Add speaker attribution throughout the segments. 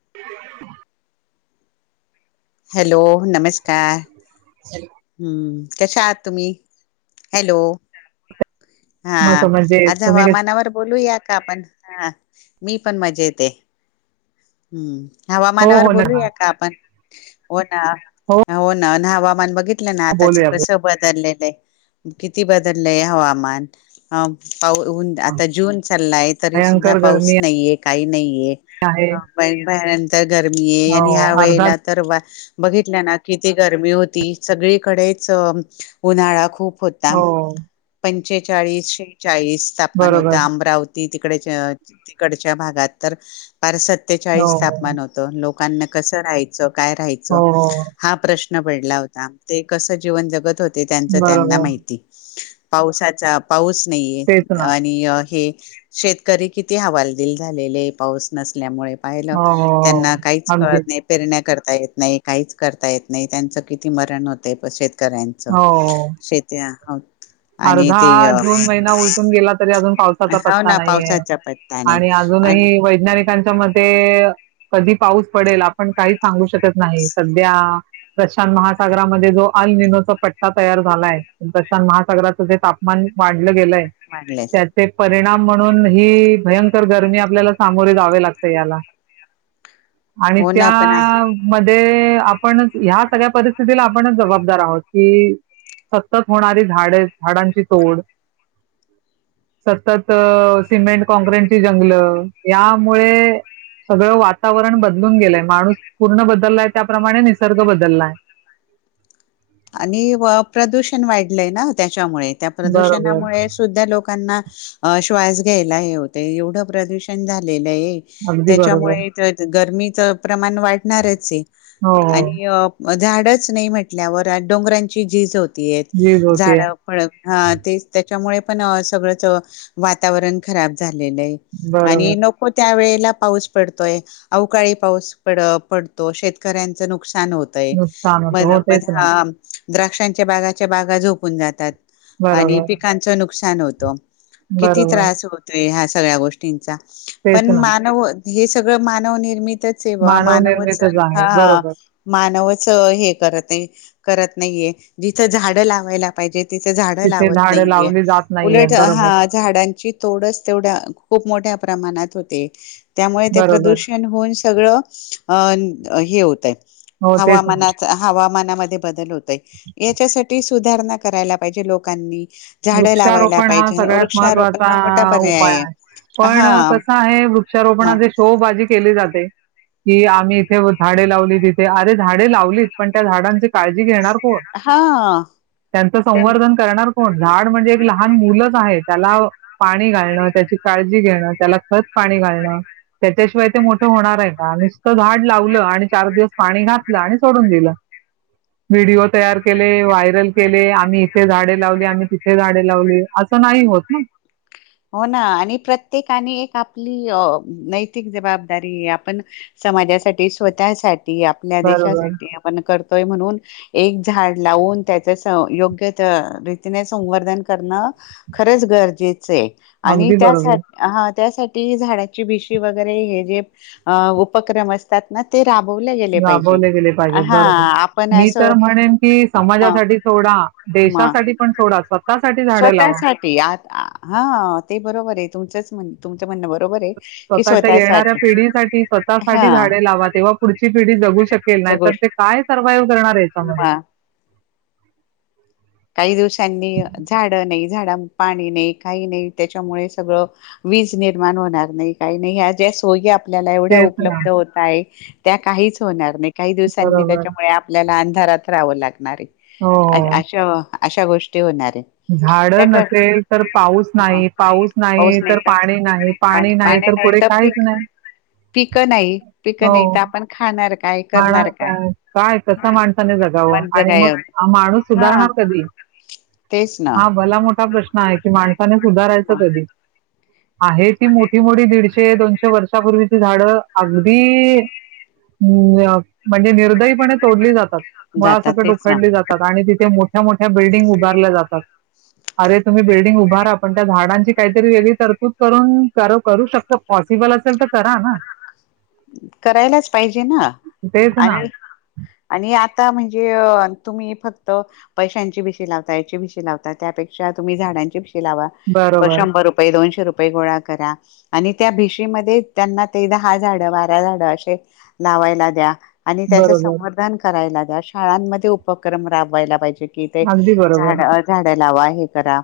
Speaker 1: [inaudible]
Speaker 2: Hello. नमस्कार.
Speaker 1: [unintelligible]
Speaker 2: कशा आहात तुम्ही? हॅलो. हा
Speaker 1: मस्त म्हणजे
Speaker 2: आज
Speaker 1: तुम्ही कसे
Speaker 2: हवामानावर बोलूयात. कामत हा. मी पण मजेत हे.
Speaker 1: हो
Speaker 2: हवामानावर
Speaker 1: हो नका
Speaker 2: बोलूया का आपण? [unintelligible] हा ना हो ना हाप हवामान बघित लं ना आताच
Speaker 1: बोलूया बोलूया.
Speaker 2: कसं बदलले किती बदलय हवामान पाऊन आता जून चाललाय तरी सुद्धा
Speaker 1: भयंकर
Speaker 2: पाऊस
Speaker 1: गर्मी
Speaker 2: नाहीये काही नाही.
Speaker 1: आहे
Speaker 2: भंयकर गरमी आहे
Speaker 1: हो
Speaker 2: आणि ह्या
Speaker 1: अर्धा
Speaker 2: वेळेला तर वा बघितल्या ना किती गरमी होती सगळीकडेच उन्हाळा खूप होता
Speaker 1: हो
Speaker 2: पण. छेचाळीसे. चाळीस तापमान होत
Speaker 1: बरोबर
Speaker 2: अमरावती ती तिकडेच्या तिकडच्या भागात तर पार
Speaker 1: हो
Speaker 2: सत्तेचाळीस
Speaker 1: हो
Speaker 2: तापमान होतं लोक लोकांना कसं राहायचं. काय राहायचं
Speaker 1: हो हो.
Speaker 2: हा प्रश्न पडला होता. ते कसं जीवन जगत होते ते त्यांच त्यांना
Speaker 1: बरोबर
Speaker 2: माहिती पावसाचा पाऊस. नाहीये
Speaker 1: तेच ना
Speaker 2: आणि हे, शेतकरी किती हवालदिल झालेले पाऊस नसल्यामुळे. पाहिलं
Speaker 1: हो हो
Speaker 2: त्यांना
Speaker 1: हो
Speaker 2: काहीच कळत
Speaker 1: अगदीच
Speaker 2: नाही पेरण्या करता येत. नाही काहीच करता येत नाही त्यांचं किती मरण होते तसेच. कऱायचं
Speaker 1: हो
Speaker 2: शेेत्या, हा.
Speaker 1: अर्धा जून महिना उलटून गेला तरी अजून पावसाचा
Speaker 2: हो
Speaker 1: पत्ता
Speaker 2: ना
Speaker 1: नाहीये
Speaker 2: पावसाचा पत्ता नाही
Speaker 1: आणि
Speaker 2: आणि
Speaker 1: अजूनही वैज्ञानिक त्यांच्या म कधी पाऊस पडेल आपण काही सांगूको शकत नाही सध्या प्रशांत महासागरामध्ये जो अल ननोचा पट्टा तयार झालाय प्रशांत महा सागराचा तापमान वाढ गेय
Speaker 2: म्हणले
Speaker 1: त्या परिणाम म्हणून ही भयंकर गरमी आपल्याला सामोरे जावे लागते याला आणि
Speaker 2: हो
Speaker 1: त्या
Speaker 2: ना पण आ
Speaker 1: म आपण ह्या सगळ्या परिस्थितीला आपणच जबाबदार आहोत की सतत होणारी झाडे झाडांची तोड सतत-अ सिमेंट काँक्रीटची जंगल यामुळे सगळं वातावरण बदलून गेलंय माणूस पूर्ण बदललाय त्याप्रमाणे निसर्ग बदललाय
Speaker 2: आणि व-प्रदूषण वाईट लयना त्या च्यामुळे त्या
Speaker 1: बरोबर.
Speaker 2: प्रदूषणामुळे सुद्धा लोकांना-अ श्वास घ्यायला हे होतंय एवढं प्रदूषण झालेलं अय
Speaker 1: अगदी बरोबर.
Speaker 2: त्याच्यामुळे त-तर गर्मी चं प्रमाण वाढणारच आहे
Speaker 1: हो, हो.
Speaker 2: आणि-अं झाडंच नाही म्हटल्यावर त्यात डोंगरांची झीज होते किती
Speaker 1: झीज
Speaker 2: आहेत
Speaker 1: होतीये.
Speaker 2: झाडावर फळं हा तेच तर त्यामुळे पण अ-सगळंच-अ वातावरण खराब झालेलंय आणि
Speaker 1: बरोबर.
Speaker 2: नको त्यावेळेत ला पाऊस पडतोय अवकाळी पाऊस पड-अ पडतो शेतकऱ्यांचं नुक....
Speaker 1: नुकसान होतं हो तेच ना
Speaker 2: हा द्राक्षांच्या बागाच्या बागा झोपून जातात आणि
Speaker 1: बरोबर,
Speaker 2: पिकांचं नुक--. सान होतं किती
Speaker 1: बरोबर.
Speaker 2: त्रास होतोय ह्या सगळ्या गोष्टींचा
Speaker 1: तेच
Speaker 2: पण
Speaker 1: ना.
Speaker 2: मानवच हे सगळं मानवनिर्मित तच आहे बा मानवच
Speaker 1: मानवनिर्मितच आहे.
Speaker 2: हा
Speaker 1: बरोबर.
Speaker 2: मानवच हे करत आहे करत नाहीये जिथं झाड लावायला पाहिजेत तिथ झाडं
Speaker 1: तिथे
Speaker 2: लावत
Speaker 1: झाडं
Speaker 2: नाहीये
Speaker 1: लावली जात नाहीयेत.
Speaker 2: उलट
Speaker 1: बरोबर,
Speaker 2: अ-हा झाडांची तोडच तेवढ्या खूप मोठ्या प्रमाणात होते त्यामुळे ते
Speaker 1: बरोबर.
Speaker 2: प्रदूषण होऊन सगळं-अ... हे होत आहे
Speaker 1: हो, तेच ना.
Speaker 2: हवामानाचा हवामान बदल होत आहे याच्यासाठी सुधारणा करायला पाहिजे लोकांनी झाडं लावायला
Speaker 1: वृक्षारोपण हा
Speaker 2: पाहिजे
Speaker 1: सगळ्यात
Speaker 2: वृक्षारोपण मोठा
Speaker 1: महत्त्वाचा
Speaker 2: पर्याय
Speaker 1: उपाय आहे
Speaker 2: हा
Speaker 1: पण कसं आहे
Speaker 2: म
Speaker 1: वृक्षारोपणाची शोबाजी केली जाते कि आम्ही इथे झाडे लावली तिथे अरे झाडे लावलीत पण त्या झाडांची काळजी घेणार कोण
Speaker 2: हा
Speaker 1: त्यांचं
Speaker 2: त्यां
Speaker 1: संवर्धन करणार कोण? झाड म्हणजे एक लहान मुलंच आहे त्याला पाणी घालणं त्याची काळजी घेणं त्याला खत पाणी घालणं त्याच्याशिवाय ते मोठं होणार आहे का नुसतं झाड लावलं आणि चार दिवस पाणी घातलं आणि सोडून दिलं व्हिडिओ तयार केले व्हायरल केले आम्ही इथे झाडे लावली आम्ही तिथे गाडी लावली असं नाही होत ना?
Speaker 2: हो ना आणि प्रत्येकाने एक आपली नैतिक जबाबदारी आपण समाजासाठी स्वतःसाठी आपल्या
Speaker 1: बरोबर.
Speaker 2: देशासाठी आपण करतोय म्हणून एक झाड लावून त्याच योग्य रीतीने संवर्धन करणं खरंच गरजेचं आहे. आणि
Speaker 1: अगदी बरोबर.
Speaker 2: त्यासाठी हा त्यासाठी झाडाची भीशी वगैरे हे जे उपक्रम असतात ना ते. राबवले गेले
Speaker 1: ह
Speaker 2: पाहिजे.
Speaker 1: बोलले गेले पाहिजेत.
Speaker 2: हा
Speaker 1: बरोबर
Speaker 2: आपण
Speaker 1: मी
Speaker 2: असं
Speaker 1: तर म्हणेन की
Speaker 2: म
Speaker 1: समाजासाठी सोडा देशासाठी पण सोडा स्वतः.
Speaker 2: स्वतः साठी आ हा ते बरोबर आहे तुम च तुमं म्हणं बरोबर आहे. कि
Speaker 1: स्वतःच्या येणाऱ्या
Speaker 2: स्वतःसाठी
Speaker 1: पिढीसाठी
Speaker 2: हा
Speaker 1: स्वतःसाठीठी झाडे लावा. तेव्हा पुढची पिढी जगू शकते. नाही तर ते काय सर्वायव करणार? याच्यामध्ये?
Speaker 2: हमा. काही दिवसांनी झाड नाही. झाडंना पाणी नाही काही नाही. त्याच्यामुळे सगळ वीज निर्माण होणार नाही काही नाही ज्या सोय आपल्याला एवढ्या
Speaker 1: तेच ना,
Speaker 2: उपलब्ध होत आहे. त्या काहीच होणार नाही. काही दिवसांनी
Speaker 1: बरोबर.
Speaker 2: त्याच्यामुळे आपल्याला अंधारात. राव लागं. नारे अण अशा अशा गोष्टी होणार. आहे
Speaker 1: झाड
Speaker 2: त्या कर
Speaker 1: नसेल तर पाऊस
Speaker 2: मग
Speaker 1: नाही पाऊस नाही तर पाणी नाही पाणी नाही तर पुढे काहीच नाही
Speaker 2: पिकं नाही पिकं
Speaker 1: हो.
Speaker 2: नाही तर आपण खाणार काय करणार काय
Speaker 1: म्हण काय कसा माणसाने जगावं
Speaker 2: वंज
Speaker 1: आणि मग
Speaker 2: काय
Speaker 1: माणूस
Speaker 2: हा
Speaker 1: सुधारणार.
Speaker 2: तेच ना
Speaker 1: हा भला मोठा प्रश्न आहे. माण सुधारायचं
Speaker 2: मग
Speaker 1: कधी? आहे ती मोठी मोठी दीडशे दोनशे वर्षापूर्वीची झाडं अगदी ह म्हणजे निर्दयीपणे तोडली जातात.
Speaker 2: जातात
Speaker 1: मुळासकट
Speaker 2: तेच ना
Speaker 1: उखडली जातात आणि तिथे मो मोठ्या मोठ्या बिल्डिंग उभारल्या जातात. अरे तुम्ही बिल्डिंग उभारा पण त्या झाडांची काहीतरी वेगळी तरतूद करून करू शकत पॉसिबल असेल तर करा ना.
Speaker 2: करायलाच पाहिजे ना.
Speaker 1: तेच ना
Speaker 2: आणि आणि आ आता म्हणजे तुम्ही फक्त पैशांची भिशी लावता याची भिशी लावता त्यापेक्षा तुम्ही झाडांची लावा
Speaker 1: बरोबर
Speaker 2: शंभर रुपे दोनशे रुपये गोळा करा आणि त्या भीशीमध्ये त्यांना तेदा हा झाड. वाऱ्या झाड असे लावायला द्या. आणि त्याचं
Speaker 1: बरोबर
Speaker 2: संवर्धन करायला शाळांमध्ये उपक्रम राबवायला पाहिजे. कि ते
Speaker 1: अगदी बरोबर
Speaker 2: झाड झाडं लावाय. हे करा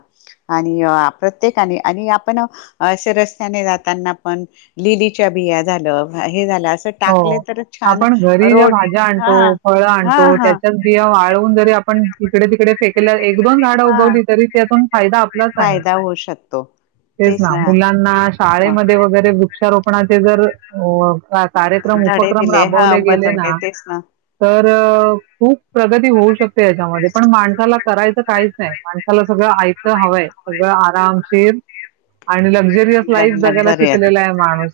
Speaker 2: आणि प्रत्येकाने आणि आपण असे रस्त्याने जाताना पण लिलीच्या बिया झालं. हे झालं असं टाकले
Speaker 1: हो
Speaker 2: तर छान
Speaker 1: आपण घरी ज्या
Speaker 2: रोड
Speaker 1: भाज्या आणतो
Speaker 2: हा
Speaker 1: फळ
Speaker 2: हा
Speaker 1: आणतो
Speaker 2: हा
Speaker 1: त्याच्याच बिया वाळवून जरी आपण तिकडे तिकडे फेकयला. एक दोन झाड
Speaker 2: हा
Speaker 1: उगवली तरी त्यातून फायदा आपलाच आहे
Speaker 2: फायदा होऊ शकतो
Speaker 1: तेच ना मुलांना
Speaker 2: मग
Speaker 1: शाळेमध्ये वगैरेु वोपणा जर कार्यक्रम
Speaker 2: धडे
Speaker 1: उपक्रम
Speaker 2: दिले हा
Speaker 1: राबवले गेले
Speaker 2: बदलले
Speaker 1: ना
Speaker 2: तेच
Speaker 1: तर खूप प्रगती होऊ शकते. त्याच्यामध्ये पण माणसाला करायचं काहीच नाही माणसाला सगळं आयचं हवंय सगळं आरामशीर. आणि लक्झरियस लाईफ जगायला
Speaker 2: लक्झरीयत
Speaker 1: शिकलेला आहे माणूस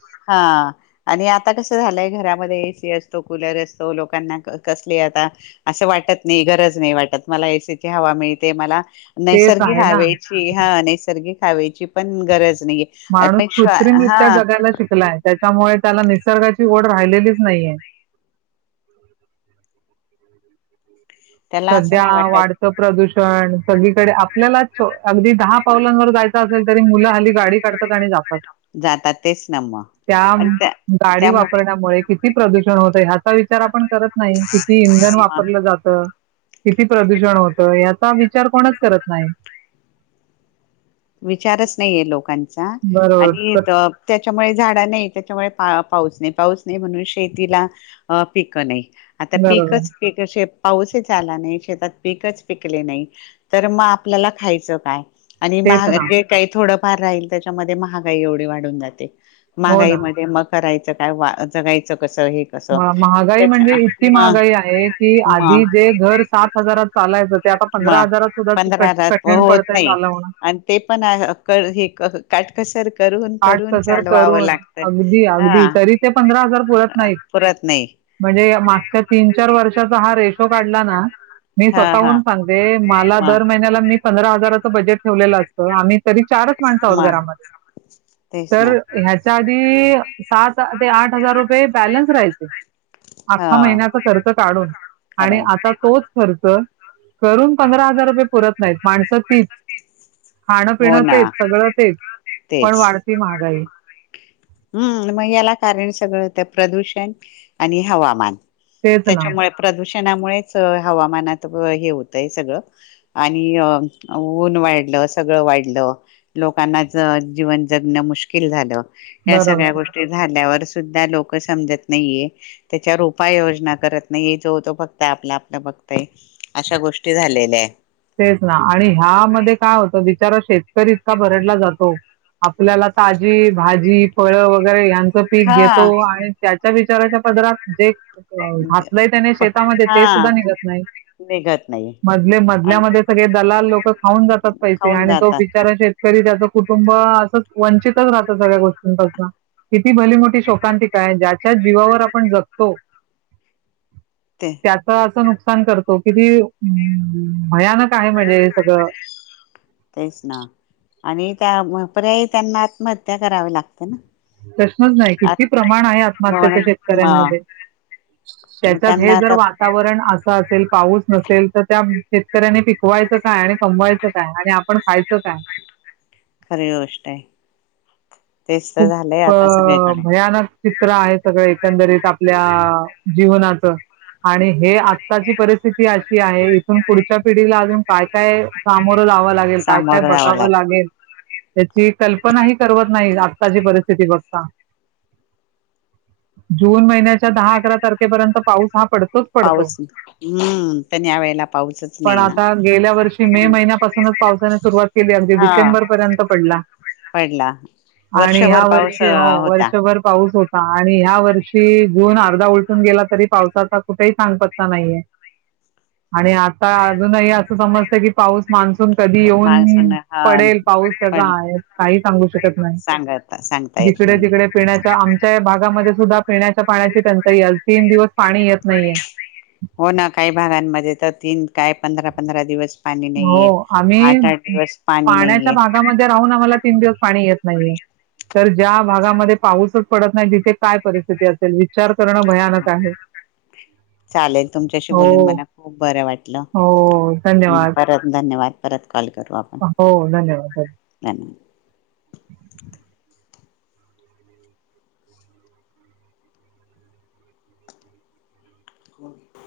Speaker 2: अस झालंय घरामध्ये एसी असतो कुलर असतो लोकांना कसली आता असं वाटत नाही गरज नाही वाटत मला एसीची हवा मिळते मला
Speaker 1: तेच
Speaker 2: नैसर्गिक
Speaker 1: आहे ना.
Speaker 2: हवेची हा नैसर्गिक खवायची पण गरज नाही.
Speaker 1: माणूस कृत्रिमित्या जगायला शिकलाय त्याच्यामुळे त्याला निसर्गा ड राहिली नाही.
Speaker 2: त्याला असं
Speaker 1: सध्या
Speaker 2: नाही वाटत.
Speaker 1: वाढतं प्रदूषण सगळीकडे आपल्यालाच अगदी दहा पावलांवर जायचं असेल तरी मुलं हली गाडी काढत.
Speaker 2: जातात तेच ना मग
Speaker 1: त्या
Speaker 2: पण
Speaker 1: गाडी
Speaker 2: त्या मो
Speaker 1: वापरण्यामुळे किती प्रदूषण होय हा विचार आपण. करत नाही किती इंधन
Speaker 2: मग
Speaker 1: वापरलं जातं. किती प्रदूषण होतं याचा विचार कोणच करत नाही.
Speaker 2: विचारच नाही आहे लोकांचा
Speaker 1: बरोबर
Speaker 2: आणि
Speaker 1: ब-
Speaker 2: त्याच्यामुळे झाड नाही त्याच्यामुळे पाऊस नाही पाऊस नाही म्हणून शेतीला पिक नाही. आता
Speaker 1: बरोबर
Speaker 2: पीकचे पाऊसच आला नाही शेतात पीकच पिकले नाही तर मग आपल्याला खायचं काय?
Speaker 1: तेच ना
Speaker 2: महागे काही थोडं. फार राहील त्याच्यामध्ये महागाई एवढी वाढून जाते.
Speaker 1: हो ना
Speaker 2: मगाईमध्ये मकरयच. काय जगायचं. कसं हे कसं
Speaker 1: महागाई म्हणजे
Speaker 2: त्याच्या
Speaker 1: इतकी
Speaker 2: म
Speaker 1: महागाई आहे की,
Speaker 2: म
Speaker 1: आधी जे घर सात हजारात चालायचं ते आता पंधरा
Speaker 2: म
Speaker 1: हजारात सुद्धा
Speaker 2: पंधरा
Speaker 1: कठीण
Speaker 2: होत
Speaker 1: पडतय
Speaker 2: नाही
Speaker 1: चालवण.
Speaker 2: आणि ते पण हे काटकसर. करून
Speaker 1: आठ
Speaker 2: करून
Speaker 1: हजार
Speaker 2: चालवावं
Speaker 1: करून
Speaker 2: लागतं
Speaker 1: अगदी अगदी
Speaker 2: हा
Speaker 1: तरी ते पंधरा हजार पुरत नाहीत.
Speaker 2: पुरत नाही
Speaker 1: म्हणजे मागच्या तीन चार वर्षाचा हा रेश तो काढला ना. मी
Speaker 2: हा हा
Speaker 1: स्वतःहून सांगते मला
Speaker 2: म
Speaker 1: दर महिन्याला मी पंधरा हजाराचं बजेट ठेवलेलं असतं आम्ही तरी चारच माणसा आहोत
Speaker 2: मग
Speaker 1: घरामध्ये.
Speaker 2: तेच ना
Speaker 1: तर ह्याच्या ते सात ते आठ हजार रुपये बॅलन्स राहील.
Speaker 2: हा
Speaker 1: आख्खा महिन्याचा खर्च काढून आणि
Speaker 2: काढून
Speaker 1: आता तोच खर्च. करून पंधरा हजार रुपये पुरत नाहीत माणसं तीच खाणं
Speaker 2: हो
Speaker 1: पिणं
Speaker 2: ना
Speaker 1: तेच सगळं तेच पण वाढती महागाई.
Speaker 2: हम् मग याला कारण सगळं तर प्रदूषण आणि हवामान,
Speaker 1: तेच ना
Speaker 2: त्याच्यामुळे प्रदूषण, णामुळेच हवामानात हे होतंय सगळं आणि ऊन वाढलं. सगळं वाढलं लोकांना जीवन जगण मुश्किल झालं. या
Speaker 1: बरोबर
Speaker 2: सगळ्या गोष्टी झाल्यावर. सुद्धा लोक समजत नाहीये त्याच्यावर उपाययोजना करत नाहीये. जो तो फक्त आपला आपला बघतय अशा गोष्टी झालेल्या आहेत.
Speaker 1: तेच ना आणि ह्यामध्ये काय होतं बिचारा शेतकरी इतका भरडला जातो आपल्याला ताजी भाजी फळ वगैरे यां पीक घेतो.
Speaker 2: हा
Speaker 1: आणि त्याच्या प विाराच्या पदरात ज घातलंय त्याने
Speaker 2: पण
Speaker 1: शेतामध्ये ते
Speaker 2: हा
Speaker 1: सुद्धा निघत नाही.
Speaker 2: निघत नाही
Speaker 1: मजले मज
Speaker 2: आणि
Speaker 1: मधल्यामध्ये सगळे दलाल लोक खाऊन जातात पैसे
Speaker 2: खाऊन
Speaker 1: आणि तो
Speaker 2: जातात
Speaker 1: बिचारा शेतकरी त्याच कुटुंब अस वंचितच राहत सगळ्या गोष्टींपासून किती भली मोठी शोकांती काय ज्याच्या जीवावर आपण जगतो.
Speaker 2: ते
Speaker 1: त्याच असं नुक तो कि भयानक आहे म्हणजे हे सगळं.
Speaker 2: तेच ना आणि त्या पर्याय त्यांना आत्महत्या करावी लागते. ना
Speaker 1: प्रश्नच नाही
Speaker 2: आत्
Speaker 1: किती प्रमाण आहे आत्महत्याच्या
Speaker 2: मग
Speaker 1: शेतकऱ्यांमध्ये
Speaker 2: मग
Speaker 1: त्याच्यात
Speaker 2: त्यांना
Speaker 1: हे जर
Speaker 2: आता
Speaker 1: वातावरण असं असेल. पाऊस नसेल तर त्या शेतकऱ्यांनी पिकवायचं काय आणि कमवायचं काय आणि आपण खायचं काय.
Speaker 2: खरी गोष्ट आहे. तेच तर
Speaker 1: खूप
Speaker 2: झालंय आता सगळीकडे
Speaker 1: भयानक चित्र आहे सगळ एकंदरीत आपल्या जीवनाचं आणि हे आताची परिस्थिती अशी आहे, इथून पुढच्या पिढीला अजून काय काय सामोरे लावावं लागेल काय काय
Speaker 2: सामोरं जावं लाग
Speaker 1: बघावं लागेल. त्याची कल्पनाही करवत नाही. आत्ताची परिस्थिती बघता. जून महिन्याच्या दहा अकरा तारखेपर्यंत पाऊस हा पडतो तोच पडतो.
Speaker 2: पाऊस हम्म पण या वेळेला पाऊसच
Speaker 1: पण
Speaker 2: नाही ना
Speaker 1: आता गेल्या वर्षी मे महिन्यापासूनच पावसाने सुरुवात केली अगदी
Speaker 2: हा
Speaker 1: डिसेंबर पर्यंत पडला.
Speaker 2: पडला
Speaker 1: आणि ह्या
Speaker 2: वर्षभर पाऊस
Speaker 1: वर्षी हो
Speaker 2: होता
Speaker 1: वर्षभर पाऊस पाऊस होता. आणि ह्या वर्षी जून अर्धा उलटून गेला तरी पावसाचा कुठेही सांगपत्ता नाहीये. आणि आता अजूनही अस समजत की पाऊस मानसून कधी येऊन
Speaker 2: माणसान हा
Speaker 1: पडेल पाऊस त्याचा
Speaker 2: पण
Speaker 1: आहे काहीच सांगु शकत नाही.
Speaker 2: सांगता सांगता येत
Speaker 1: जिकडे
Speaker 2: नाहीये
Speaker 1: तिकडे पिण्याच्या आमच्या या भागामध्ये सुद्धा पिण्याच्या पाण्याची टंचाई आज तीन दिवस पाणी येत नाहीये
Speaker 2: हो ना काही भागांमध्ये तर तीन काय पंधरा पंधरा दिवस पाणी
Speaker 1: हो
Speaker 2: नाहीये
Speaker 1: आम्ही
Speaker 2: आठ आठ दिवस पाणी
Speaker 1: पाण्याच्या
Speaker 2: नाहीये
Speaker 1: भागामध्ये राहून आम्हाला तीन दिवस पाणी येत नाही तर ज्या भागामध्ये पाऊसच पडत नाही जिथे काय परिस्थिती असेल विचार करणं भयानक आहे
Speaker 2: चालेल तुमच्याशी बोलून
Speaker 1: हो
Speaker 2: मला खूप बरं वाटलं
Speaker 1: हो धन्यवाद
Speaker 2: परत धन्यवाद परत कॉल करू आपण
Speaker 1: हो धन्यवाद्य
Speaker 2: धन्यवाद
Speaker 1: [unintelligible]
Speaker 2: हो